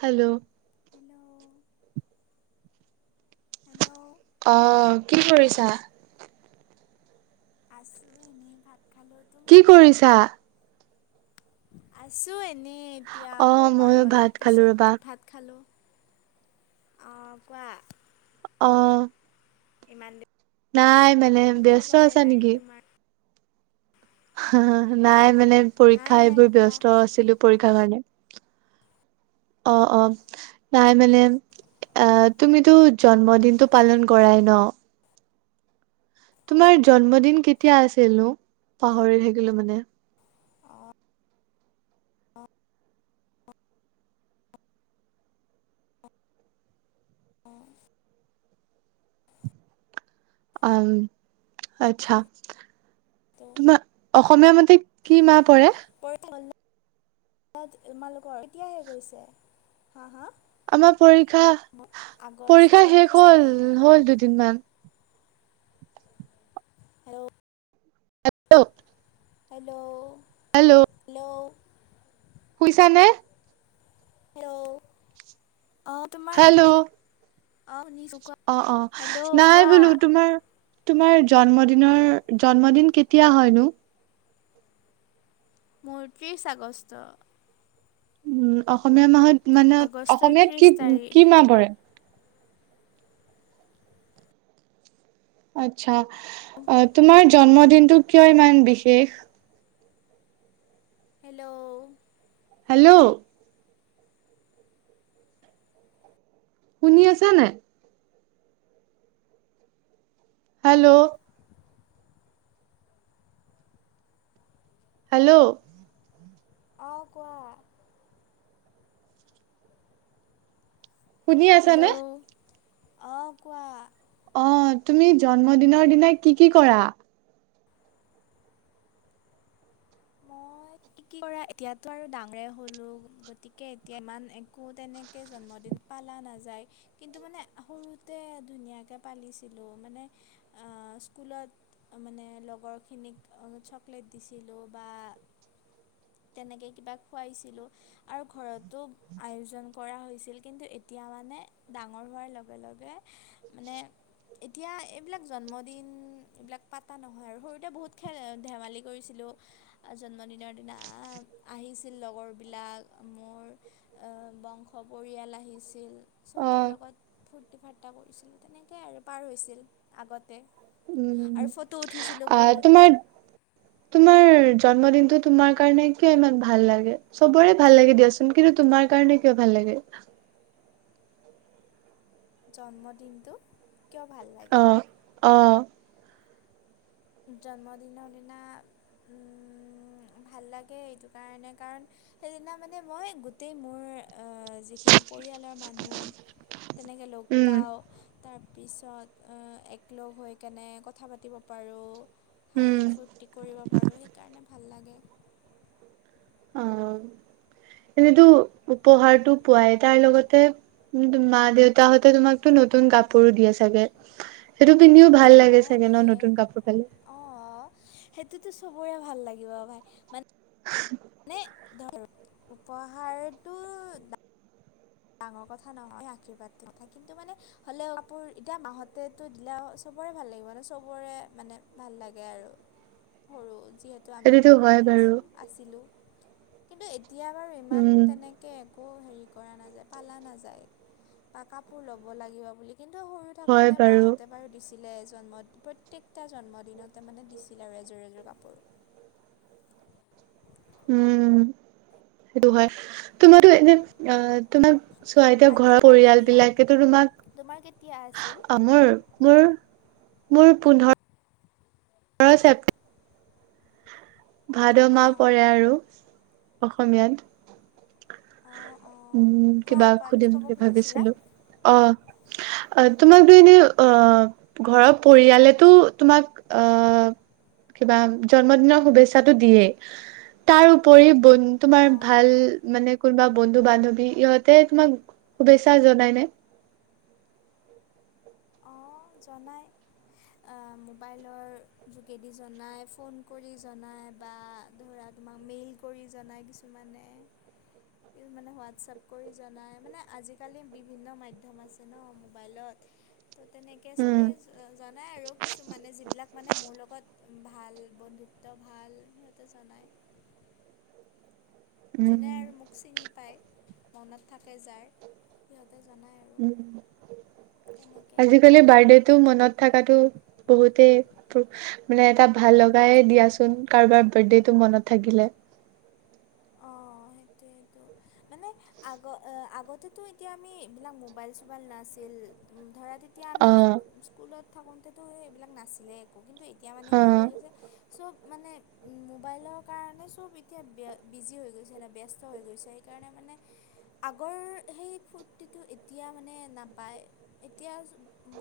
Hello. [inaudible] Hello. অ' কি কৰিছা? আছো এনেই ভাত খালোঁ কি কৰিছা? আছো এ এনেই এতিয়া অ শুম ময়ো আৰু ভাত অলপ খালো ৰবা। পিছত ভাত খালোঁ। অ' কোৱা। অ'। ইমান দি নাই মানে ব্যস্ত আছা নেকি? তোমাৰ। [unintelligible] নাই। মানে নাই পৰীক্ষা নাই এইবোৰ বা ব্যস্ত আছিলোঁ, পৰী ক্ষা কাৰণে অহ -অহ নাই মানে আ তুমিতো জন্মদিনটো পালন কৰাই ন'? তোমাৰ জন্মদিন কেতিয়া আছিল নো পাহৰি থাকিলো মানে? অঁ [inaudible] অম [inaudible] তাকেতো আচ্ছা-তোমাৰ [inaudible] অসমীয়া মতে কি মাহ পৰে? [unintelligible] তোমালোকৰ এতিয়াহে শেষ হৈছে? হা হা আমাৰ পৰীক্ষা- পৰীক্ষা আগষ্টৰ শেষ ত্ৰিছ হল তাৰিখে - হল দুদিনমান। হেল্ল', [unintelligible] হেল্ল', হেল্ল', শুইছা নে? হেল্ল', অহ, তোমাৰ হেল্ল' মাতটো [unintelligible] অহ শুনিছো। অ অ হেল্ল', নাই কোৱা? বোলো তোমাৰ তোমাৰ জন্মদিনৰ, জন্মদিন কেতিয়া হয়নো? মোৰ ত্ৰিছ আগষ্ট। উম, অসমীয়া মাহ মানে আগষ্টৰ অসমীয়াত ত্ৰিছ তাৰিখ কি-কি মাহ পৰে? আতছা। অহ, তোমাৰ জন্মদিনটো কিয় ইমান বিশেষ? হেল্ল', হেল্ল', শুনি আছা নাই? হেল্ল', হেল্ল', অহ, কোৱা? শুনি আছা নে? অ', কোৱা? অহ, তুমি জন্মদিনৰ দিনা কি -কি কৰা? মই কি [inaudible] কি কৰা এতিয়াটো আৰু ডাঙৰে হ'লো গতিকে এতিয়া ইমান একো তেনেকে জন্মদিন পালা নাযায়, কিন্তু, মানে সৰুতে ধুনীয়াকে পালিছিলো, মানে আহ স্কুলত মানে লগৰখিনিক চকলেট দিছিলোঁ। বা তেনেকে কিবা খুৱাইছিলোঁ আৰু ঘৰতো আয়োজন কৰা হৈছিল, কিন্তু এতিয়া মানে ডাঙৰ হোৱাৰ লগে-লগে মানে [inaudible] এতিয়া এইবিলাক জন্মদিন এইবিলাক পাতা নহয় আৰু সৰুতে বহুত খেল-ধেমালি কৰিছিলোঁ। জন্মদিনৰ দিনা আহিছিল লগৰবিলাক মোৰ বংশ, পৰিয়াল আহিছিল। অ চবৰে লগত ফুট ফূৰ্তি-ফাৰ্তা কৰিছিলোঁ, তেনেকেই আৰু পাৰ হৈছিল আগতে। উম, আৰু ফটো উঠিছিলোঁ আহ বহুত তোমাৰ- তোমাৰ জন্মদিনটো তোমাৰ কাৰণে কিয় ইমান ভাল লাগে? চবৰে ভাল লাগে দিয়াচোন কিন্তু, তোমাৰ কাৰণে কিয় ভাল লাগে? জন্মদিনটো কিয় ভাল লাগে। অ', অ', জন্মদিনৰ দিনা উম ভাল লাগে এইটো কাৰণে কাৰণ সেইদিনা মানে মই গোটেই মোৰ অ', যিখিনি পৰিয়ালৰ মানুহ তেনেকে লগ উম, পাওঁ তাৰ পিছত অ', একলগ হৈ কেনে কথা পাতিব পাৰোঁ। হাঁহি উম, -ফূুৰ্তি কৰিব পাৰো সেইকাৰণে ভাল লাগে। অহ, এনেতো উপহাৰটো পোৱাই তাৰ লগতে মা - দেউতা হতে তোমাকতো নতুন কাপোৰো দিয়ে চাগে সেইটো পিন্ধিও ভাল লাগে অঁ চাগে দিয়ে ন'নতুন কাপোৰ পালে। অঁ সেইটোতো চবৰে ভাল লাগিব ভাই মান [inaudible] উপহাৰতটো ডাঙৰ কথা নহয় আৰ্শীৰ্বাদটো কথা কিন্তু মানে হ'লেও কাপোৰ এতিয়া মাহতেটো দিলে চবৰে ভাল লাগিব মানে চবৰে মানে ভাল লাগে আৰু সৰু যিহেতু আমি সেইটোতো সৰু হয় হৈ বাৰু আছো, আছিলো। কিন্তু এতিয়া বাৰু ইমান উম, তেনেকে একো হেৰি কৰা নাযায়। পালা নাযায় বা কাপোৰ ল'ব লাগিব বুলি কিন্তু, সৰু হয় থাকোঁতে বাৰু মাহতে বাৰু দিছ দিলে জন্মত প্ৰত্যেকতা জন্ম দিনতে মানে দিছিল আৰু এযোৰ- এযোৰ কাপোৰ। উম, সেইটো হয় তোমাৰো এনে অহ তোমাৰ চোৱা এতিয়া বাকী ঘৰৰ তোমাৰ পৰিয়াল কেতিয়া বিলাকেতো তোমাক তোমাৰ কেতিয়া আছিল অহ মোৰ- মোৰ মোৰ পোন্ধৰ ন্ধৰ ছেপ্টে ভাদ -মাহ অঁ পৰে আৰু। অসমীয়াত। অঁ অঁ উম, কোৱা কিবা কোৱা কি সুধিম ক'ব বুলি খুজিছিলা ভাবিছিলো অহ। অ', তোমাক দ এনে অ', ঘৰৰ পৰিয়ালেতো তোমাক অ', কিবা জন্মদিনৰ শুভেচ্ছা দিয়ে তাৰ ওপৰি বনি তোমাৰ অঁ ভাল মানে কোনোবা বন্ধু -বান্ধৱী ইহঁতে তোমাক শুভেচ্ছা জনাইনে? অ', জনাই অহ মোবাইলৰ যোগেদি জনাই ফোন কৰি জনায় বা ধৰা তোমাক মেইল কৰি জনায় কিছুমানে- কিছুমানে হোৱাটছআপ কৰি জনায় মানে আজিকালি বিভিন্ন মাধ্যম আছে ন' মোবাইলত। তেনেকে উম চবেই জনায় আৰু কিছুমানে যিবিলাক মানে মোৰ লগত ভাল বন্ধুত্ব ভাল। সিহঁতে জনাই। উম যোনে আৰু মোক চিনি পায়। মনত থাকে যাৰ। সিহঁত উ তেনেকৈ আজিকালি বাৰ্থডেটো মনত থাকাটো বহুতেই মানে এটা ভাল লগায়ে দিয়াচোন কাৰোবাৰ বাৰ্থডেটো মনত থাকিলে। অ' সেইটোৱেটো মানে আগ - আগতেতো এতিয়া আমি এইবিলাক মোবাইল চোবাইল নাছিল ধৰা তে তেতিয়া আমি অ', স্কুলত থাকোতেতো এইবিলাক নাছিলে একো কিন্তু এ এতিয়া মানে কি হৈ অ', গৈছে চ'ব মানে মোবাইলৰ কাৰণে চব এতিয়া ব্য বিজি হৈ গৈছে নে ব্যস্ত হৈ গৈছে সেইকাৰণে মানে আগৰ সেই ফূৰ্তিটো এতিয়া মানে নাপায়, এতিয়া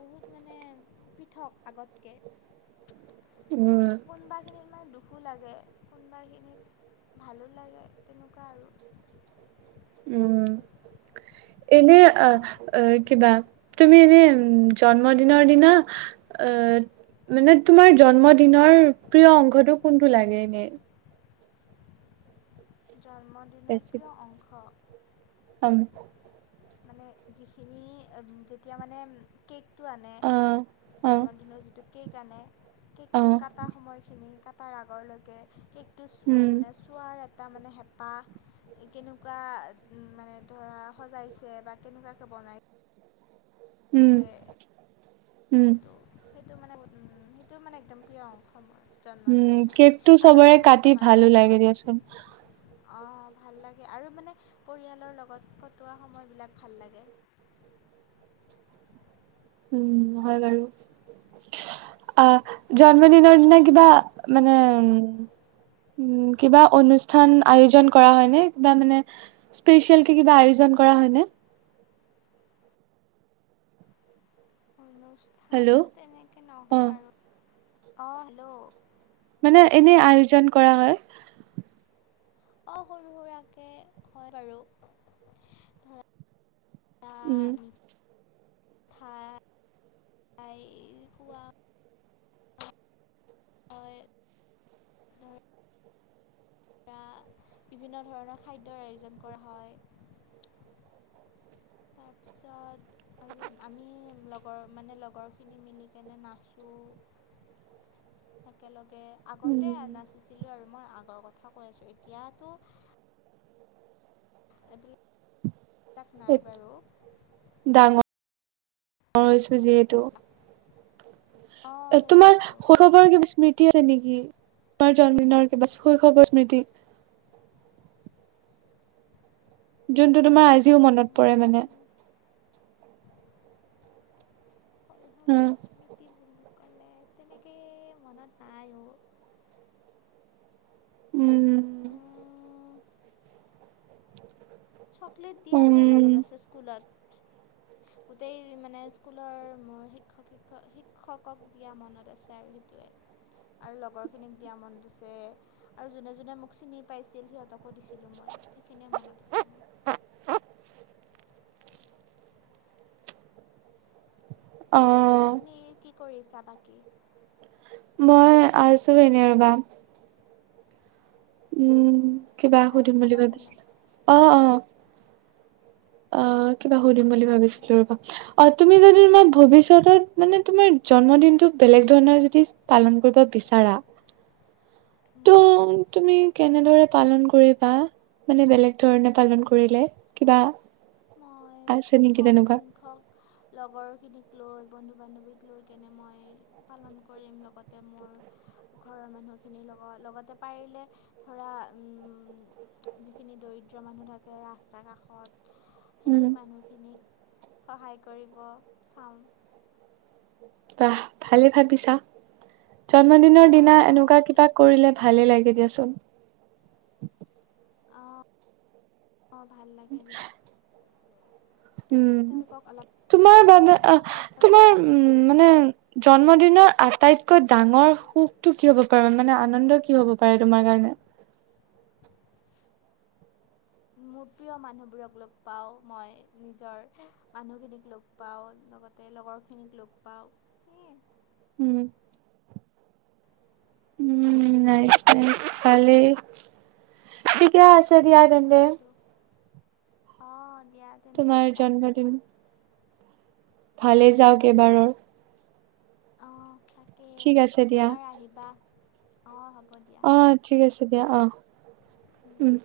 বহুত মানে পৃথক আগতকে। ত উম, কোনোবা খিনিত মানে দু খো লাগে কোনোবা খিনিত ভালো লাগে তেনেকুৱা আৰু। উম, এনে আহ আ কিবা তুমি এনে জন্মদিনৰ দিনা আ মানে তোমাৰ জন্মদিনৰ প্ৰিয় অংশটো কোনটো লাগে এনে? জন্মদিনৰ প্ৰিয় অংশ! হম। মানে যিখিনি যেতিয়া মানে কেক টো আনে, অ', অ', জন্মদিনৰ যিটো সেইকাৰণে কেকটো কাটা সময়খিনি, কাত তাৰ আগৰলৈকে কেক টো চো উম, মানে চোৱাৰ তাৰমানে হেঁপাহ কেনেকুৱা মানে ধৰা সজাইছে বা কেনেকুৱাকে বনাই উম, পিছে, উম, সেইটো সেইটো মানে সেইটো মানে একদম প্ৰিয় অংশ মোৰ। জন্মদিনৰ উম, দিনা কেকটো আৰু লগতে চবৰে উম, কাটি ভালো লাগে দিয়াচোন। অ' ভাল লাগে আৰু মানে পৰিয়ালৰ লগত কটোৱা সময়বিলাক ভাল লাগে। উম, হয় বাৰু। আ জন্মদিনৰ দিনা কিবা মানে উ কিবা অনুষ্ঠান আয়োজন কৰা হয়নে কিবা মানে স্পেচিএল কে কিবা আয়োজন কৰা হয় নে? [inaudible] হেল্ল' স্থানটো তেনেকে অ নহয় বাৰু। অ' হেল্ল'। মানে এনে আয়োজন কৰা হয়। অ' সৰু সুৰাকে হয় বাৰু। ‌ ধৰা উম। ঠা‌ - ঠাই খোৱা হয় ধৰা বিভিন্ন ধৰণৰ খাদ্যৰ আয়োজন কৰা হয়। তাৰপিছত আৰু আমি লগৰ মানে লগৰখিনি মিলিকনে নাচোঁ। একেলগে আগতে উম নাচিছিলো আৰু মই আগৰ কথা কৈ আছোঁ এতিয়াতো এই বেলি এইবিলাক নাই বাৰু ডাঙৰ হৈছো যিহেতু অঁ এ তোমাৰ সেইটোৱেতো শৌশৱৰ কিবা স্মৃতি আছে নেকি তোমাৰ জন্ম দিনৰ কিবা শৈশৱৰ স্মৃতি যোনটো তোমাৰ আজিও মনত পৰে মানে মোৰ স্মৃতি হ কলে তেনেকে মনত নাই অ উম উম। চকলেট উম দিয়াতোৱে উম মনত আছে স্কুলত গোটেই মানে স্কুলৰ মোৰ শিক্ষক শিক্ষকক দিয়া মনত আছে আৰু সেইটোৱে আৰু লগৰখিনিক দিয়া মনত আছে আৰু যোনে যোনে মোক চিনি পাইছিল সিহঁতক ক দিছিলোঁ মই গোটেইখিনিয়ে মনত আছে মোৰ। অ তুমি কি কৰিছা বাকী? কি মই আছো এনে ৰবা। উম অঁ কিবা ভাত সুধিম বুলি খালানে নাই ভাবিছিলা? অ অ অ কিবা সুধিম বুলি অ', ভাবিছিলো ৰবা অ তুমি যদি তোমাৰ ভৱিষ্যতত মানে তোমাৰ জন্মদিনটো বেলেগ ধৰণৰ যদি পালন কৰিব বিচাৰা ত উম। তুমি কেনেদৰে পালন কৰিবা মানে বেলেগ ধৰণে পালন কৰিলে কিবা মই আছে খুব নেকি কম তেনেকুৱা? সংখ্যক লগৰখিনিক লৈ বন্ধু বান্ধৱীক লৈ কেনে মই পালন কৰিম লগতে মোৰ ঘৰৰ মানুহখিনিৰ লগত লগতে পাৰিলে ধৰা যিখিনি যিখিনি দৰিদ্ৰ মানুহ থাকে ৰাস্তাৰ কাষত সেই উম, মানুহখিনিক সহায় কৰিব চাম। বাহ ভালে ভাবিছা। জন্মদিনৰ অঁ দিনা এনেকুৱা সেইটোৱে কিবা কৰিলে ভালে লাগে দিয়া। চোন অহ অ ভাল লাগে দিয়া। উম তেওঁলোকক অলপ তোমাৰ মানে বাবে ধৰা আহ তোমাৰ সিহঁতৰো উ মানে জন্মদিনৰ আটাইত কৈ ডাঙৰ সুখতটো কি হ'ব পাৰ মানে আনন্দ কি হ'ব পাৰে তোমাৰ কাৰনে? মোৰ প্ৰিয় মানুহবোৰক লগ পাওঁ, মই নিজৰ মানুহখিনিক লগ পাওঁ, লগতে লগৰখিনিক লগ পাওঁ। সেয়ে। উম, নাইচ্ নাইচ্ ভালে। [unintelligible] আছে দিয়া তেন্তে। অ'। দিয়া তেন্তে তোমাৰ জন্মদিন ৰাখিছোঁ। ভালে যাওক এইবাৰৰ। অ'। তাকে ঠিক আছে দিয়া। এবাৰ আহিবা‌। অ' হব। অ' ঠিক আছে দিয়া। অহ, উম। দিয়া